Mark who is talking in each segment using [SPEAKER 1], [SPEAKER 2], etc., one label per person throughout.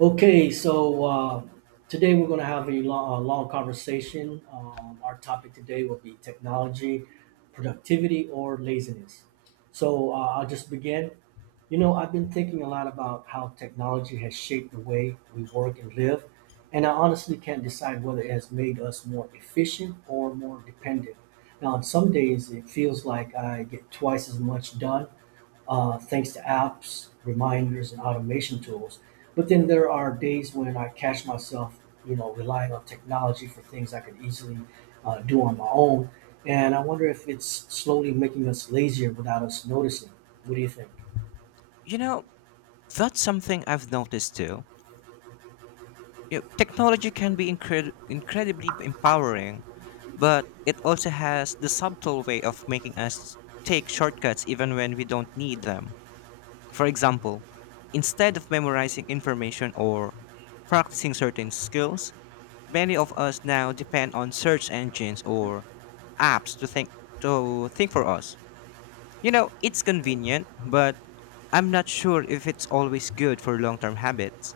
[SPEAKER 1] Okay, so uh, Today we're going to have a long conversation. Our topic today will be technology, productivity, or laziness. I'll just begin. You know, I've been thinking a lot about how technology has shaped the way we work and live, and I honestly can't decide whether it has made us more efficient or more dependent. Now, on some days, it feels like I get twice as much done thanks to apps, reminders, and automation tools. But then there are days when I catch myself, you know, relying on technology for things I could easily do on my own. And I wonder if it's slowly making us lazier without us noticing. What do you think?
[SPEAKER 2] You know, that's something I've noticed too. You know, technology can be incredibly empowering, but it also has the subtle way of making us take shortcuts even when we don't need them. For example, instead of memorizing information or practicing certain skills, many of us now depend on search engines or apps to think for us. You know, it's convenient, but I'm not sure if it's always good for long term habits.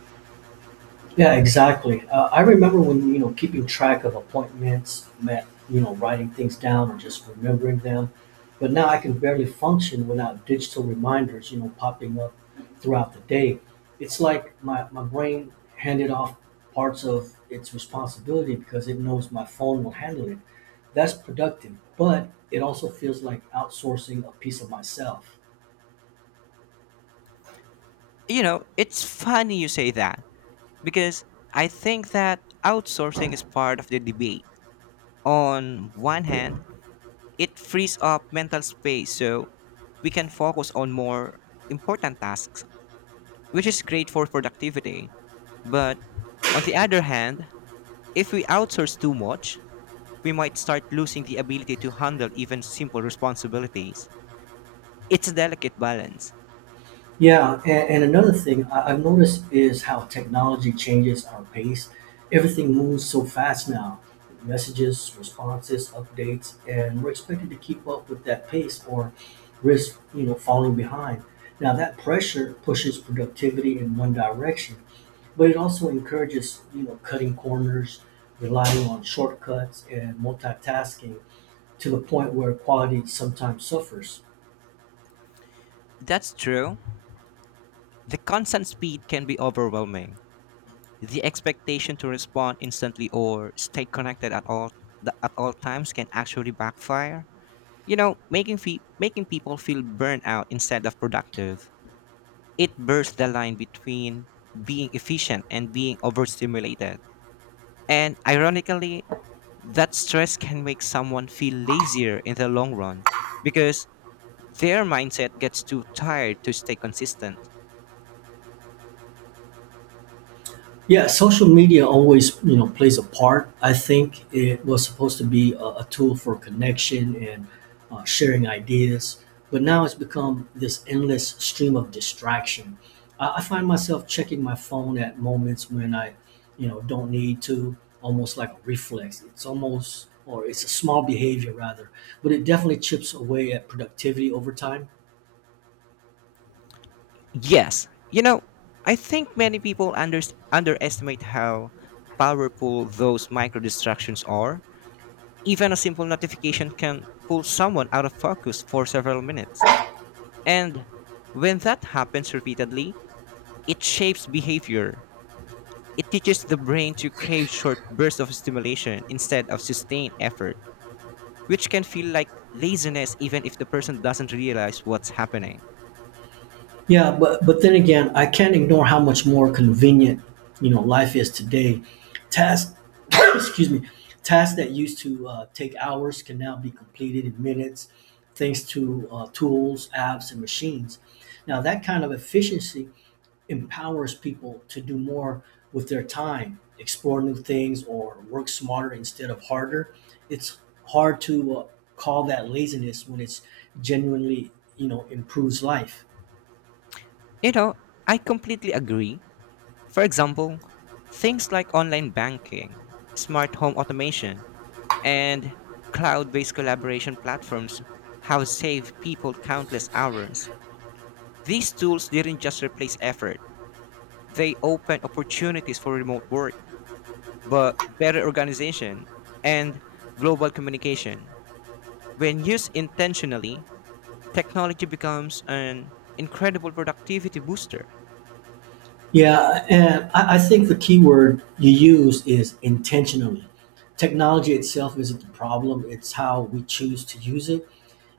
[SPEAKER 1] Yeah, exactly. I remember when, you know, keeping track of appointments meant, you know, writing things down or just remembering them. But now I can barely function without digital reminders, you know, popping up throughout the day. It's like my brain handed off parts of its responsibility because it knows my phone will handle it. That's productive, but it also feels like outsourcing a piece of myself.
[SPEAKER 2] You know, it's funny you say that because I think that outsourcing is part of the debate. On one hand, it frees up mental space so we can focus on more important tasks, which is great for productivity. But on the other hand, if we outsource too much, we might start losing the ability to handle even simple responsibilities. It's a delicate balance.
[SPEAKER 1] Yeah, and another thing I've noticed is how technology changes our pace. Everything moves so fast now. Messages, responses, updates, and we're expected to keep up with that pace or risk, you know, falling behind. Now that pressure pushes productivity in one direction, but it also encourages, you know, cutting corners, relying on shortcuts and multitasking to the point where quality sometimes suffers.
[SPEAKER 2] That's true. The constant speed can be overwhelming. The expectation to respond instantly or stay connected at all times can actually backfire. You know, making people feel burnt out instead of productive. It blurs the line between being efficient and being overstimulated. And ironically, that stress can make someone feel lazier in the long run because their mindset gets too tired to stay consistent.
[SPEAKER 1] Yeah, social media always, you know, plays a part. I think it was supposed to be a tool for connection and sharing ideas, but now it's become this endless stream of distraction. I find myself checking my phone at moments when I don't need to, almost like a reflex. It's almost, or it's a small behavior rather, but it definitely chips away at productivity over time.
[SPEAKER 2] Yes. You know, I think many people underestimate how powerful those micro distractions are. Even a simple notification can pull someone out of focus for several minutes. And when that happens repeatedly, it shapes behavior. It teaches the brain to crave short bursts of stimulation instead of sustained effort, which can feel like laziness even if the person doesn't realize what's happening.
[SPEAKER 1] Yeah, but then again, I can't ignore how much more convenient life is today. Tasks, excuse me, tasks that used to take hours can now be completed in minutes, thanks to tools, apps, and machines. Now that kind of efficiency empowers people to do more with their time, explore new things, or work smarter instead of harder. It's hard to call that laziness when it's genuinely improves life.
[SPEAKER 2] You know, I completely agree. For example, things like online banking, smart home automation, and cloud based collaboration platforms have saved people countless hours. These tools didn't just replace effort, they opened opportunities for remote work, but better organization and global communication. When used intentionally, technology becomes an incredible productivity booster.
[SPEAKER 1] Yeah, and I think the key word you use is intentionally. Technology itself isn't the problem, it's how we choose to use it.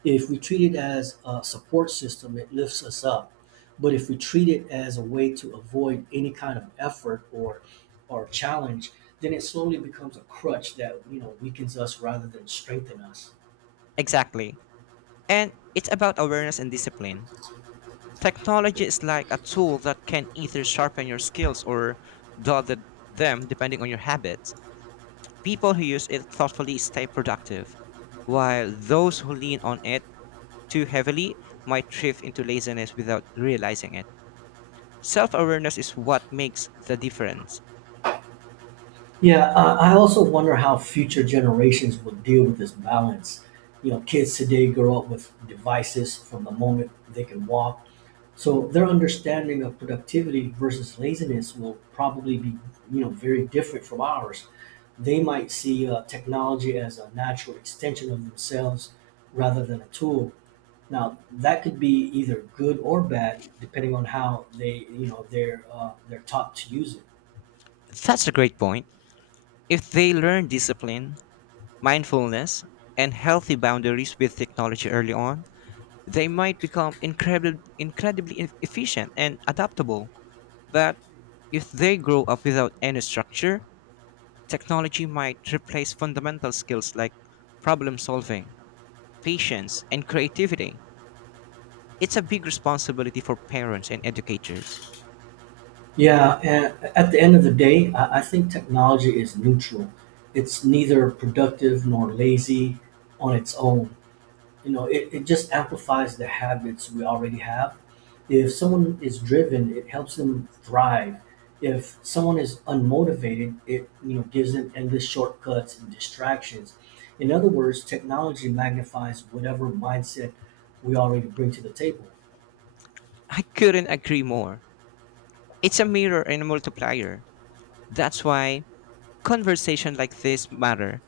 [SPEAKER 1] If we treat it as a support system, it lifts us up. But if we treat it as a way to avoid any kind of effort or challenge, then it slowly becomes a crutch that weakens us rather than strengthen us.
[SPEAKER 2] Exactly. And it's about awareness and discipline. Technology is like a tool that can either sharpen your skills or dull them depending on your habits. People who use it thoughtfully stay productive, while those who lean on it too heavily might drift into laziness without realizing it. Self awareness is what makes the difference.
[SPEAKER 1] Yeah, I also wonder how future generations will deal with this balance. You know, kids today grow up with devices from the moment they can walk, so their understanding of productivity versus laziness will probably be, you know, very different from ours. They might see technology as a natural extension of themselves rather than a tool. Now, that could be either good or bad, depending on how they're taught to use it.
[SPEAKER 2] That's a great point. If they learn discipline, mindfulness, and healthy boundaries with technology early on, they might become incredibly efficient and adaptable. That if they grow up without any structure, technology might replace fundamental skills like problem solving, patience, and creativity. It's a big responsibility for parents and educators.
[SPEAKER 1] Yeah, and at the end of the day, I think technology is neutral. It's neither productive nor lazy on its own. You know, it just amplifies the habits we already have. If someone is driven, it helps them thrive. If someone is unmotivated, it gives them endless shortcuts and distractions. In other words, technology magnifies whatever mindset we already bring to the table.
[SPEAKER 2] I couldn't agree more. It's a mirror and a multiplier. That's why conversations like this matter.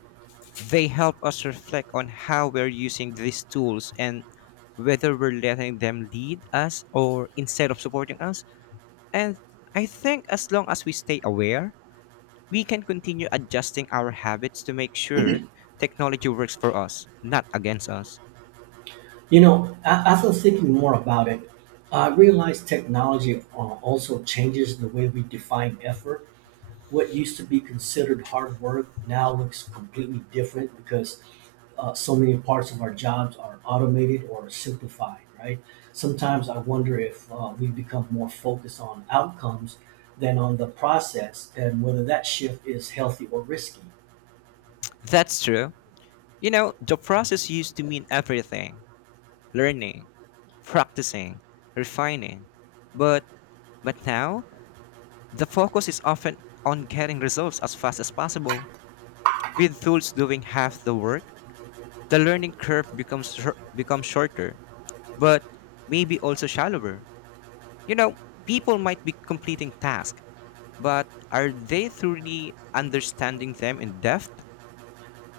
[SPEAKER 2] They help us reflect on how we're using these tools and whether we're letting them lead us or instead of supporting us. And I think as long as we stay aware, we can continue adjusting our habits to make sure technology works for us, not against us.
[SPEAKER 1] As I was thinking more about it, I realized technology also changes the way we define effort. What used to be considered hard work now looks completely different because so many parts of our jobs are automated or simplified, right? Sometimes I wonder if we become more focused on outcomes than on the process and whether that shift is healthy or risky.
[SPEAKER 2] That's true. You know, the process used to mean everything: learning, practicing, refining. But but now, the focus is often on getting results as fast as possible. With tools doing half the work, the learning curve becomes shorter, but maybe also shallower. You know, people might be completing tasks, but are they truly understanding them in depth?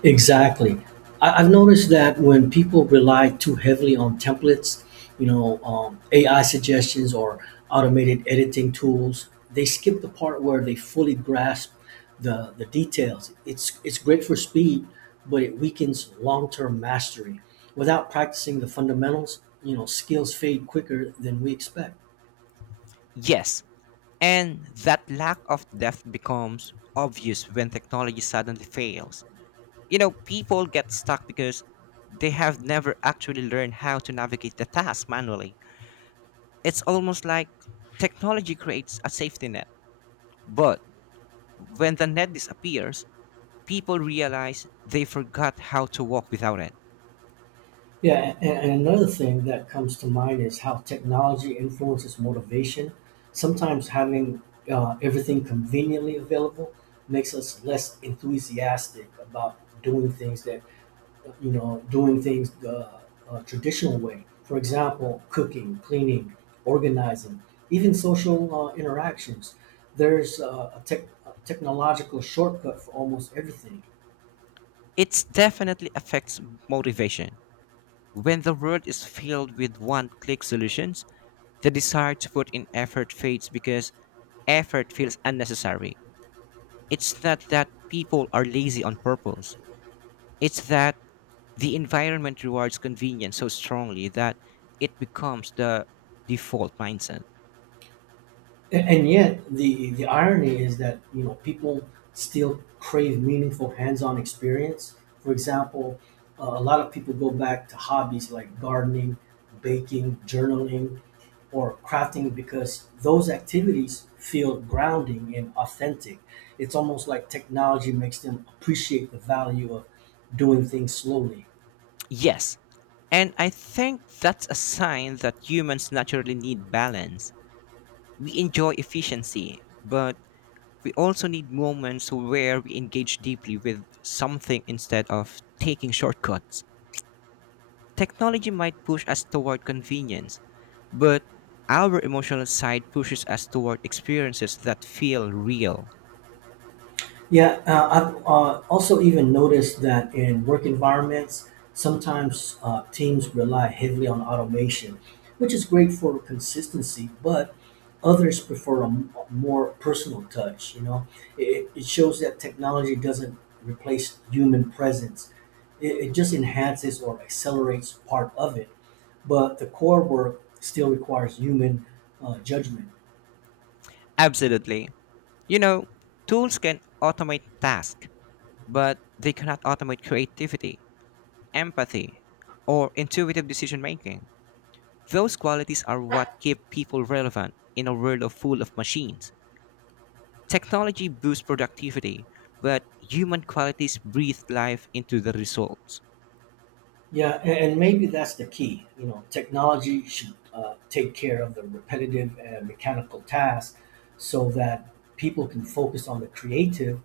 [SPEAKER 1] Exactly. I've noticed that when people rely too heavily on templates, AI suggestions or automated editing tools, they skip the part where they fully grasp the details. It's great for speed, but it weakens long term mastery. Without practicing the fundamentals, you know, skills fade quicker than we expect.
[SPEAKER 2] Yes, and that lack of depth becomes obvious when technology suddenly fails. You know, people get stuck because they have never actually learned how to navigate the task manually. It's almost like technology creates a safety net. But when the net disappears, people realize they forgot how to walk without it.
[SPEAKER 1] Yeah, and another thing that comes to mind is how technology influences motivation. Sometimes having everything conveniently available makes us less enthusiastic about doing things that, you know, doing things the traditional way. For example, cooking, cleaning, organizing, even social interactions. There's a technological shortcut for almost everything.
[SPEAKER 2] It definitely affects motivation. When the world is filled with one click solutions, the desire to put in effort fades because effort feels unnecessary. It's not that people are lazy on purpose, it's that the environment rewards convenience so strongly that it becomes the default mindset.
[SPEAKER 1] And yet, the irony is that people still crave meaningful hands-on experience. For example, a lot of people go back to hobbies like gardening, baking, journaling, or crafting because those activities feel grounding and authentic. It's almost like technology makes them appreciate the value of doing things slowly.
[SPEAKER 2] Yes, and I think that's a sign that humans naturally need balance. We enjoy efficiency, but we also need moments where we engage deeply with something instead of taking shortcuts. Technology might push us toward convenience, but our emotional side pushes us toward experiences that feel real.
[SPEAKER 1] Yeah, I've also even noticed that in work environments, sometimes teams rely heavily on automation, which is great for consistency, but others prefer a more personal touch. You know, it shows that technology doesn't replace human presence, it just enhances or accelerates part of it. But the core work still requires human judgment.
[SPEAKER 2] Absolutely. You know, tools can automate tasks, but they cannot automate creativity, empathy, or intuitive decision making. Those qualities are what keep people relevant in a world of full of machines. Technology boosts productivity, but human qualities breathe life into the results.
[SPEAKER 1] Yeah, and maybe that's the key. You know, technology should take care of the repetitive and mechanical tasks so that people can focus on the creative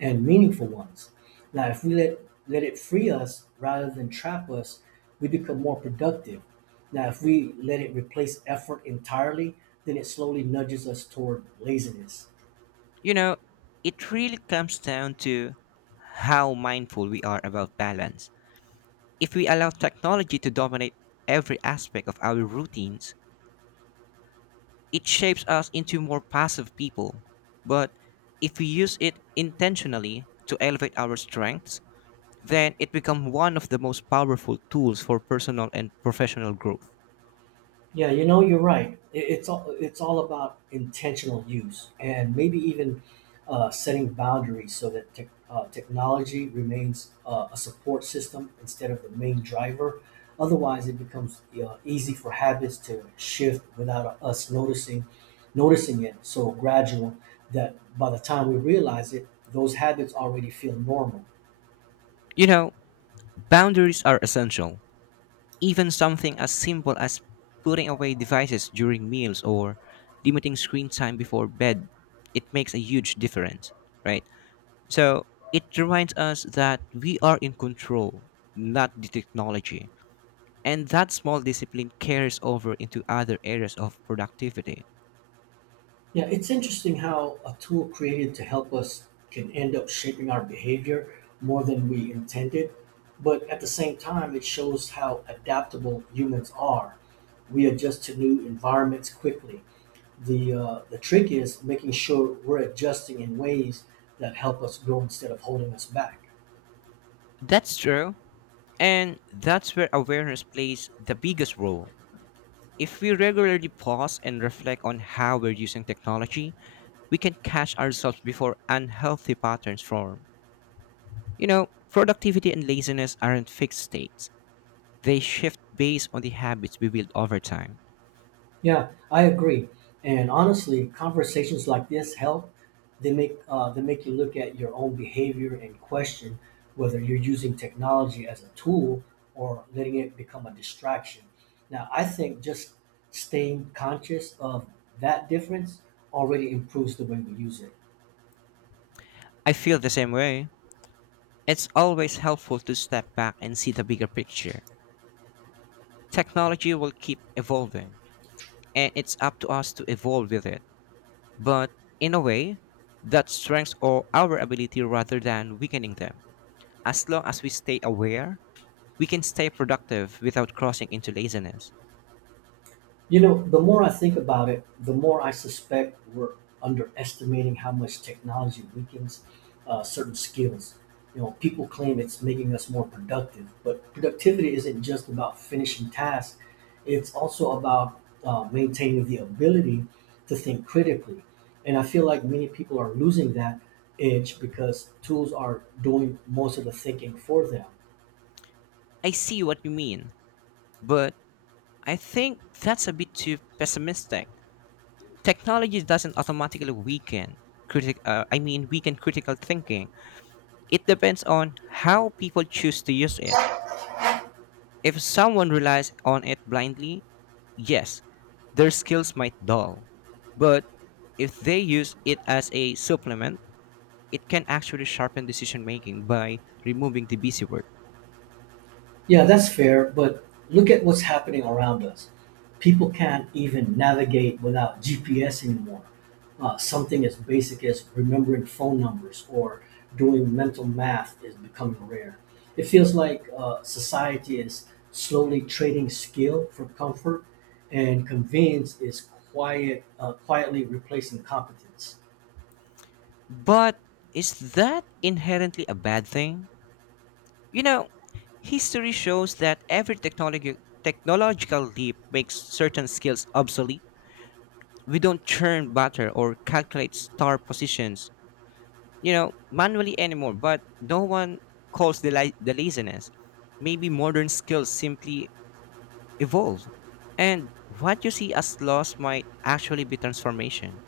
[SPEAKER 1] and meaningful ones. Now, if let it free us rather than trap us, we become more productive. Now, if we let it replace effort entirely, then it slowly nudges us toward laziness.
[SPEAKER 2] You know, it really comes down to how mindful we are about balance. If we allow technology to dominate every aspect of our routines, it shapes us into more passive people. But if we use it intentionally to elevate our strengths, then it becomes one of the most powerful tools for personal and professional growth.
[SPEAKER 1] Yeah, you know, you're right. It's all about intentional use and maybe even setting boundaries so that technology remains a support system instead of the main driver. Otherwise, it becomes easy for habits to shift without us noticing it. So gradual that by the time we realize it, those habits already feel normal.
[SPEAKER 2] You know, boundaries are essential. Even something as simple as putting away devices during meals or limiting screen time before bed, it makes a huge difference, right? So, it reminds us that we are in control, not the technology. And that small discipline carries over into other areas of productivity.
[SPEAKER 1] Yeah, it's interesting how a tool created to help us can end up shaping our behavior more than we intended. But at the same time, it shows how adaptable humans are. We adjust to new environments quickly. The trick is making sure we're adjusting in ways that help us grow instead of holding us back.
[SPEAKER 2] That's true. And that's where awareness plays the biggest role. If we regularly pause and reflect on how we're using technology, we can catch ourselves before unhealthy patterns form. You know, productivity and laziness aren't fixed states, they shift based on the habits we build over time.
[SPEAKER 1] Yeah, I agree. And honestly, conversations like this help. They make you look at your own behavior and question whether you're using technology as a tool or letting it become a distraction. Now, I think just staying conscious of that difference already improves the way we use it.
[SPEAKER 2] I feel the same way. It's always helpful to step back and see the bigger picture. Technology will keep evolving, and it's up to us to evolve with it. But in a way, that strengthens all our ability rather than weakening them. As long as we stay aware, we can stay productive without crossing into laziness.
[SPEAKER 1] You know, the more I think about it, the more I suspect we're underestimating how much technology weakens certain skills. You know, people claim it's making us more productive, but productivity isn't just about finishing tasks, it's also about maintaining the ability to think critically. And I feel like many people are losing that edge because tools are doing most of the thinking for them.
[SPEAKER 2] I see what you mean, but I think that's a bit too pessimistic. Technology doesn't automatically weaken critic I mean weaken critical thinking. It depends on how people choose to use it. If someone relies on it blindly, yes, their skills might dull. But if they use it as a supplement, it can actually sharpen decision making by removing the busy work.
[SPEAKER 1] Yeah, that's fair, but look at what's happening around us. People can't even navigate without GPS anymore. Something as basic as remembering phone numbers or doing mental math is becoming rare. It feels like society is slowly trading skill for comfort, and convenience is quietly replacing competence.
[SPEAKER 2] But is that inherently a bad thing? You know, history shows that every technological leap makes certain skills obsolete. We don't churn butter or calculate star positions, you know, manually anymore, but no one calls the laziness. Maybe modern skills simply evolve. And what you see as loss might actually be transformation.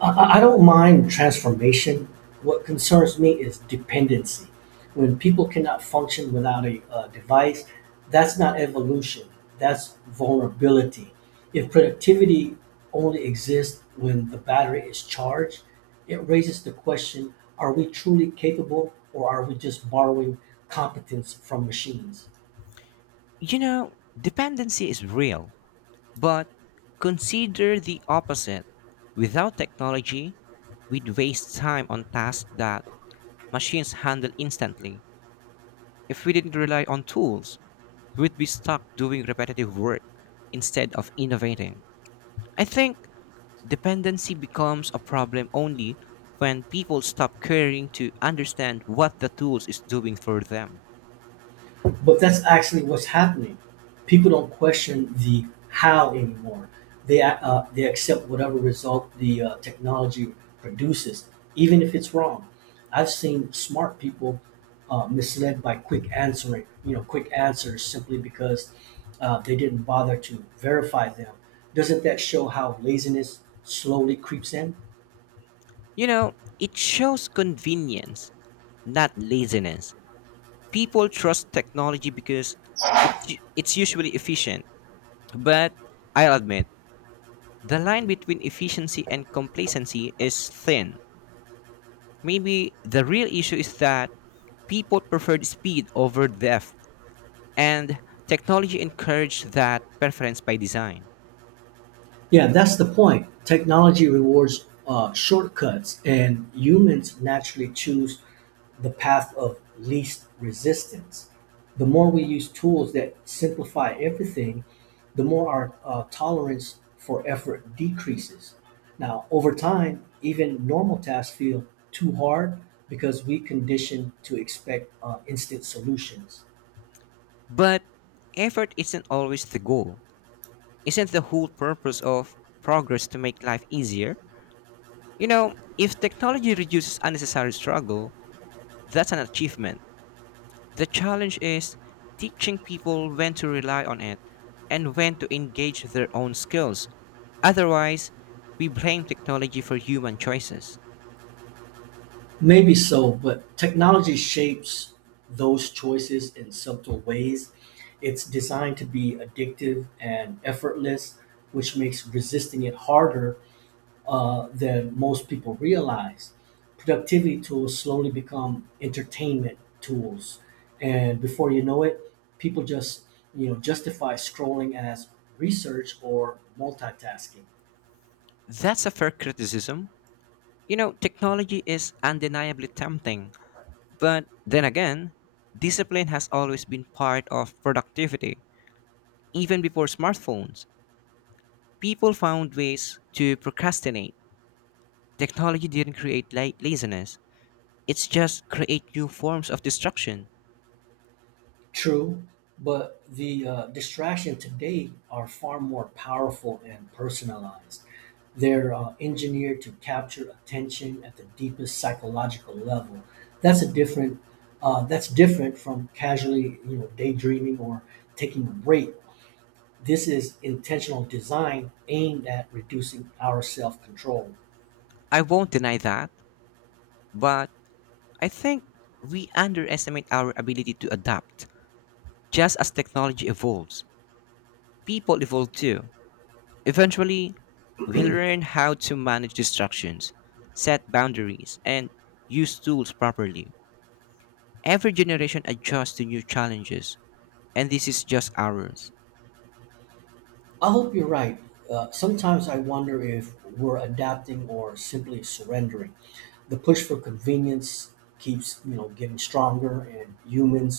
[SPEAKER 1] I don't mind transformation. What concerns me is dependency. When people cannot function without a device, that's not evolution, that's vulnerability. If productivity only exists when the battery is charged, it raises the question are we truly capable or are we just borrowing competence from machines?
[SPEAKER 2] You know, dependency is real. But consider the opposite. Without technology, we'd waste time on tasks that machines handle instantly. If we didn't rely on tools, we'd be stuck doing repetitive work instead of innovating. I think dependency becomes a problem only when people stop caring to understand what the tools is doing for them.
[SPEAKER 1] But that's actually what's happening. People don't question the how anymore. They accept whatever result the technology produces, even if it's wrong. I've seen smart people misled by quick answering, you know, quick answers simply because they didn't bother to verify them. Doesn't that show how laziness slowly creeps in?
[SPEAKER 2] You know, it shows convenience, not laziness. People trust technology because it's usually efficient. But I'll admit the line between efficiency and complacency is thin. Maybe the real issue is that people preferred speed over depth, and technology encouraged that preference by design.
[SPEAKER 1] Yeah, that's the point. Technology rewards shortcuts, and humans naturally choose the path of least resistance. The more we use tools that simplify everything, the more our tolerance for effort decreases. Now, over time, even normal tasks feel too hard because we condition to expect instant solutions.
[SPEAKER 2] But effort isn't always the goal. Isn't the whole purpose of progress to make life easier? You know, if technology reduces unnecessary struggle, that's an achievement. The challenge is teaching people when to rely on it and when to engage their own skills. Otherwise, we blame technology for human choices.
[SPEAKER 1] Maybe so, but technology shapes those choices in subtle ways. It's designed to be addictive and effortless, which makes resisting it harder than most people realize. Productivity tools slowly become entertainment tools, and before you know it, people just justify scrolling as research or multitasking.
[SPEAKER 2] That's a fair criticism. You know, technology is undeniably tempting, but then again, discipline has always been part of productivity. Even before smartphones, people found ways to procrastinate. Technology didn't create laziness, it's just create new forms of destruction.
[SPEAKER 1] True, but the distraction today are far more powerful and personalized. They're engineered to capture attention at the deepest psychological level. That's a different. That's different from casually, daydreaming or taking a break. This is intentional design aimed at reducing our self-control.
[SPEAKER 2] I won't deny that, but I think we underestimate our ability to adapt. Just as technology evolves, people evolve too. Eventually, we learn how to manage distractions, set boundaries, and use tools properly. Every generation adjusts to new challenges, and this is just ours.
[SPEAKER 1] I hope you're right. Sometimes I wonder if we're adapting or simply surrendering. The push for convenience keeps getting stronger, and humans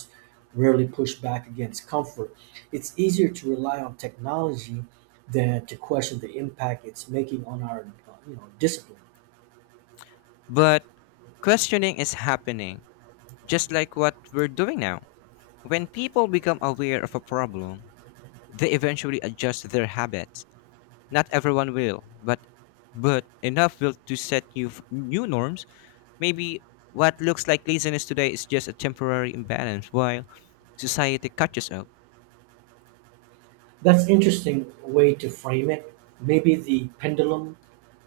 [SPEAKER 1] rarely push back against comfort. It's easier to rely on technology than to question the impact it's making on our discipline.
[SPEAKER 2] But questioning is happening, just like what we're doing now. When people become aware of a problem, they eventually adjust their habits. Not everyone will, but enough will to set new norms. Maybe what looks like laziness today is just a temporary imbalance while society catches up.
[SPEAKER 1] That's interesting way to frame it. Maybe the pendulum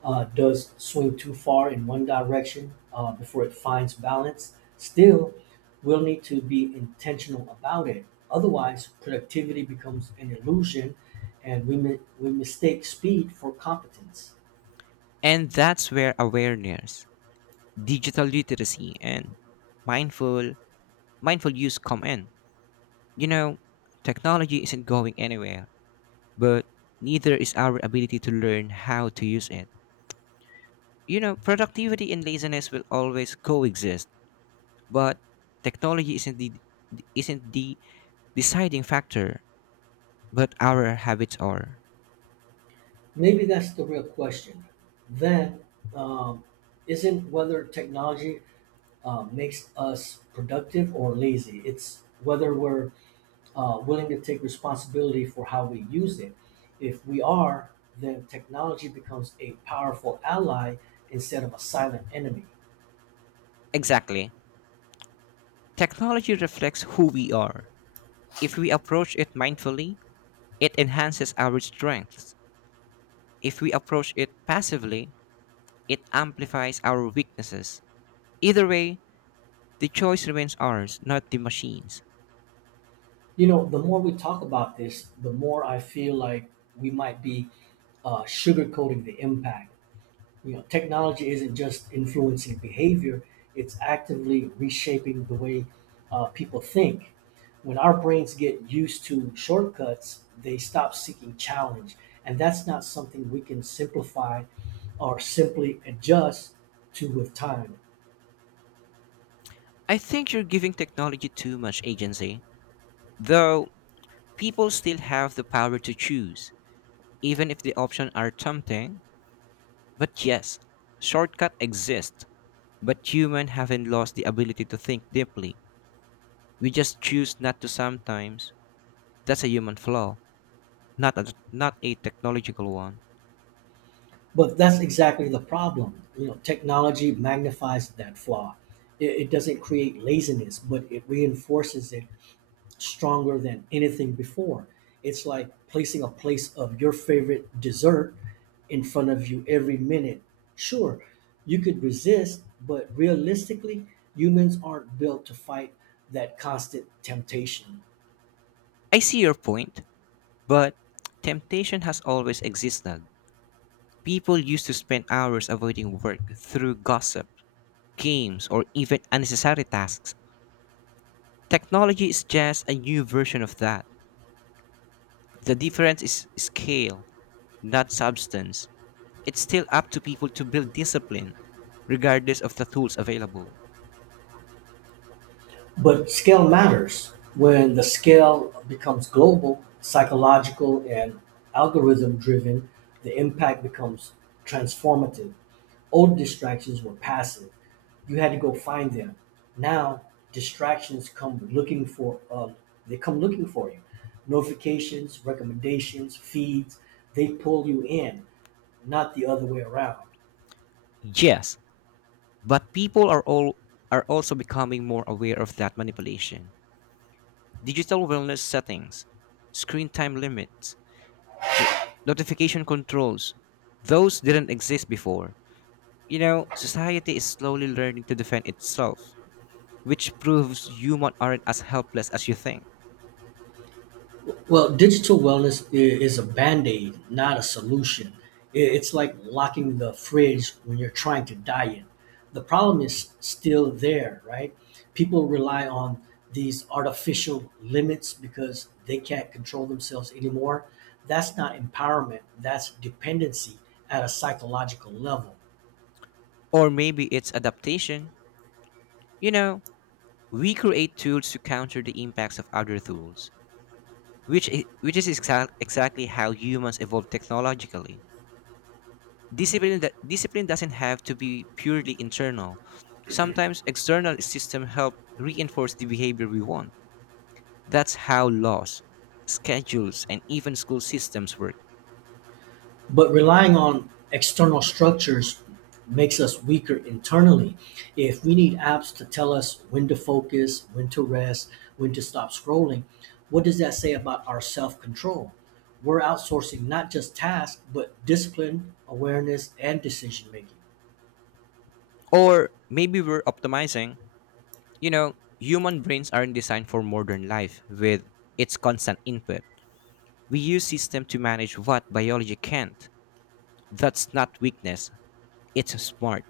[SPEAKER 1] does swing too far in one direction before it finds balance. Still, we'll need to be intentional about it. Otherwise, productivity becomes an illusion, and we mistake speed for competence.
[SPEAKER 2] And that's where awareness, digital literacy, and mindful mindful use come in. You know, technology isn't going anywhere, but neither is our ability to learn how to use it. You know, productivity and laziness will always coexist, but technology isn't the deciding factor, but our habits are.
[SPEAKER 1] Maybe that's the real question. Then, um, isn't whether technology makes us productive or lazy, it's whether we're willing to take responsibility for how we use it. If we are, then technology becomes a powerful ally instead of a silent enemy.
[SPEAKER 2] Exactly. Technology reflects who we are. If we approach it mindfully, it enhances our strengths. If we approach it passively, it amplifies our weaknesses. Either way, the choice remains ours, not the machines.
[SPEAKER 1] You know, the more we talk about this, the more I feel like we might be sugarcoating the impact. You know, technology isn't just influencing behavior, it's actively reshaping the way people think. When our brains get used to shortcuts, they stop seeking challenge. And that's not something we can simplify or simply adjust to with time.
[SPEAKER 2] I think you're giving technology too much agency, though people still have the power to choose, even if the options are tempting. But yes, shortcuts exist, but humans haven't lost the ability to think deeply. We just choose not to sometimes. That's a human flaw, not a technological one.
[SPEAKER 1] But that's exactly the problem. You know, technology magnifies that flaw. It doesn't create laziness, but it reinforces it stronger than anything before. It's like placing a place of your favorite dessert in front of you every minute. Sure, you could resist, but realistically, humans aren't built to fight that constant temptation.
[SPEAKER 2] I see your point, but temptation has always existed. People used to spend hours avoiding work through gossip games, or even unnecessary tasks. Technology is just a new version of that. The difference is scale, not substance. It's still up to people to build discipline, regardless of the tools available.
[SPEAKER 1] But scale matters. When the scale becomes global, psychological, and algorithm driven, the impact becomes transformative. Old distractions were passive. You had to go find them. Now distractions come looking for they come looking for you. Notifications, recommendations, feeds, they pull you in, not the other way around.
[SPEAKER 2] Yes, but people are also becoming more aware of that manipulation. Digital wellness settings, screen time limits, notification controls, those didn't exist before. You know, society is slowly learning to defend itself, which proves humans aren't as helpless as you think.
[SPEAKER 1] Well, digital wellness is a band aid, not a solution. I- It's like locking the fridge when you're trying to diet. The problem is still there, right? People rely on these artificial limits because they can't control themselves anymore. That's not empowerment, that's dependency at a psychological level.
[SPEAKER 2] Or maybe it's adaptation. You know, we create tools to counter the impacts of other tools, which is exactly how humans evolve technologically. Discipline doesn't have to be purely internal. Sometimes external systems help reinforce the behavior we want. That's how laws, schedules, and even school systems work.
[SPEAKER 1] But relying on external structures makes us weaker internally. If we need apps to tell us when to focus, when to rest, when to stop scrolling, what does that say about our self control? We're outsourcing not just tasks, but discipline, awareness, and decision making.
[SPEAKER 2] Or maybe we're optimizing. You know, human brains aren't designed for modern life with its constant input. We use systems to manage what biology can't. That's not weakness, it's smart.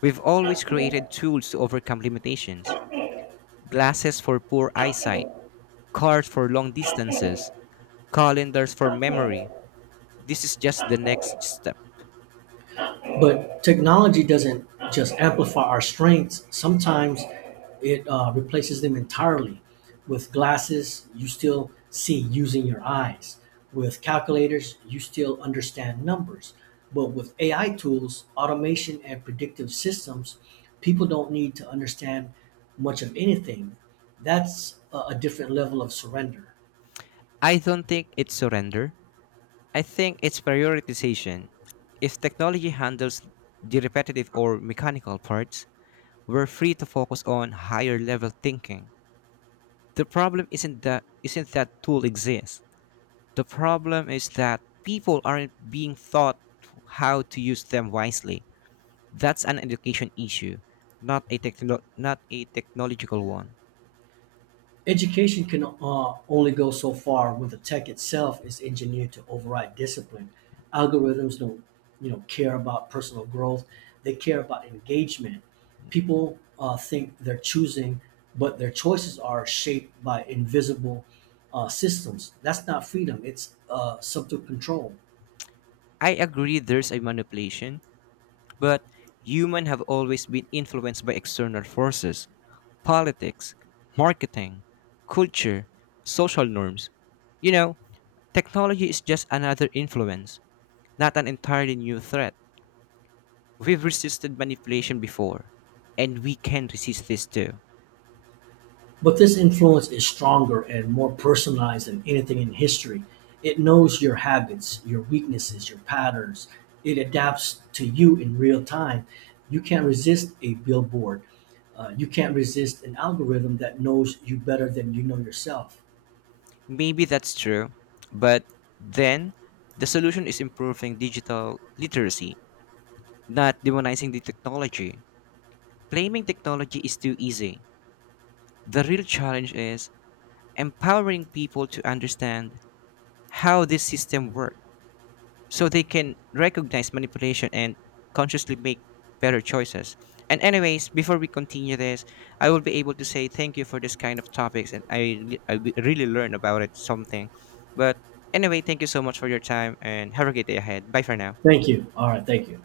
[SPEAKER 2] We've always created tools to overcome limitations: glasses for poor eyesight, cars for long distances, calendars for memory. This is just the next step.
[SPEAKER 1] But technology doesn't just amplify our strengths. Sometimes it replaces them entirely. With glasses, you still see using your eyes. With calculators, you still understand numbers. But with AI tools, automation, and predictive systems, people don't need to understand much of anything. That's a different level of surrender.
[SPEAKER 2] I don't think it's surrender. I think it's prioritization. If technology handles the repetitive or mechanical parts, we're free to focus on higher level thinking. The problem isn't that tool exists. The problem is that people aren't being taught how to use them wisely. That's an education issue, not a technological one.
[SPEAKER 1] Education can only go so far when the tech itself is engineered to override discipline. Algorithms don't, you know, care about personal growth. They care about engagement. People think they're choosing, but their choices are shaped by invisible systems. That's not freedom. It's subtle control.
[SPEAKER 2] I agree there's a manipulation, but humans have always been influenced by external forces: politics, marketing, culture, social norms. You know, technology is just another influence, not an entirely new threat. We've resisted manipulation before, and we can resist this too.
[SPEAKER 1] But this influence is stronger and more personalized than anything in history. It knows your habits, your weaknesses, your patterns. It adapts to you in real time. You can't resist a billboard. You can't resist an algorithm that knows you better than you know yourself.
[SPEAKER 2] Maybe that's true, but then the solution is improving digital literacy, not demonizing the technology. Blaming technology is too easy. The real challenge is empowering people to understand how this system works, so they can recognize manipulation and consciously make better choices. And anyways, before we continue this, I will be able to say thank you for this kind of topics and I really learned about it something. But anyway, thank you so much for your time and have a great day ahead. Bye for now.
[SPEAKER 1] Thank you. All right. Thank you.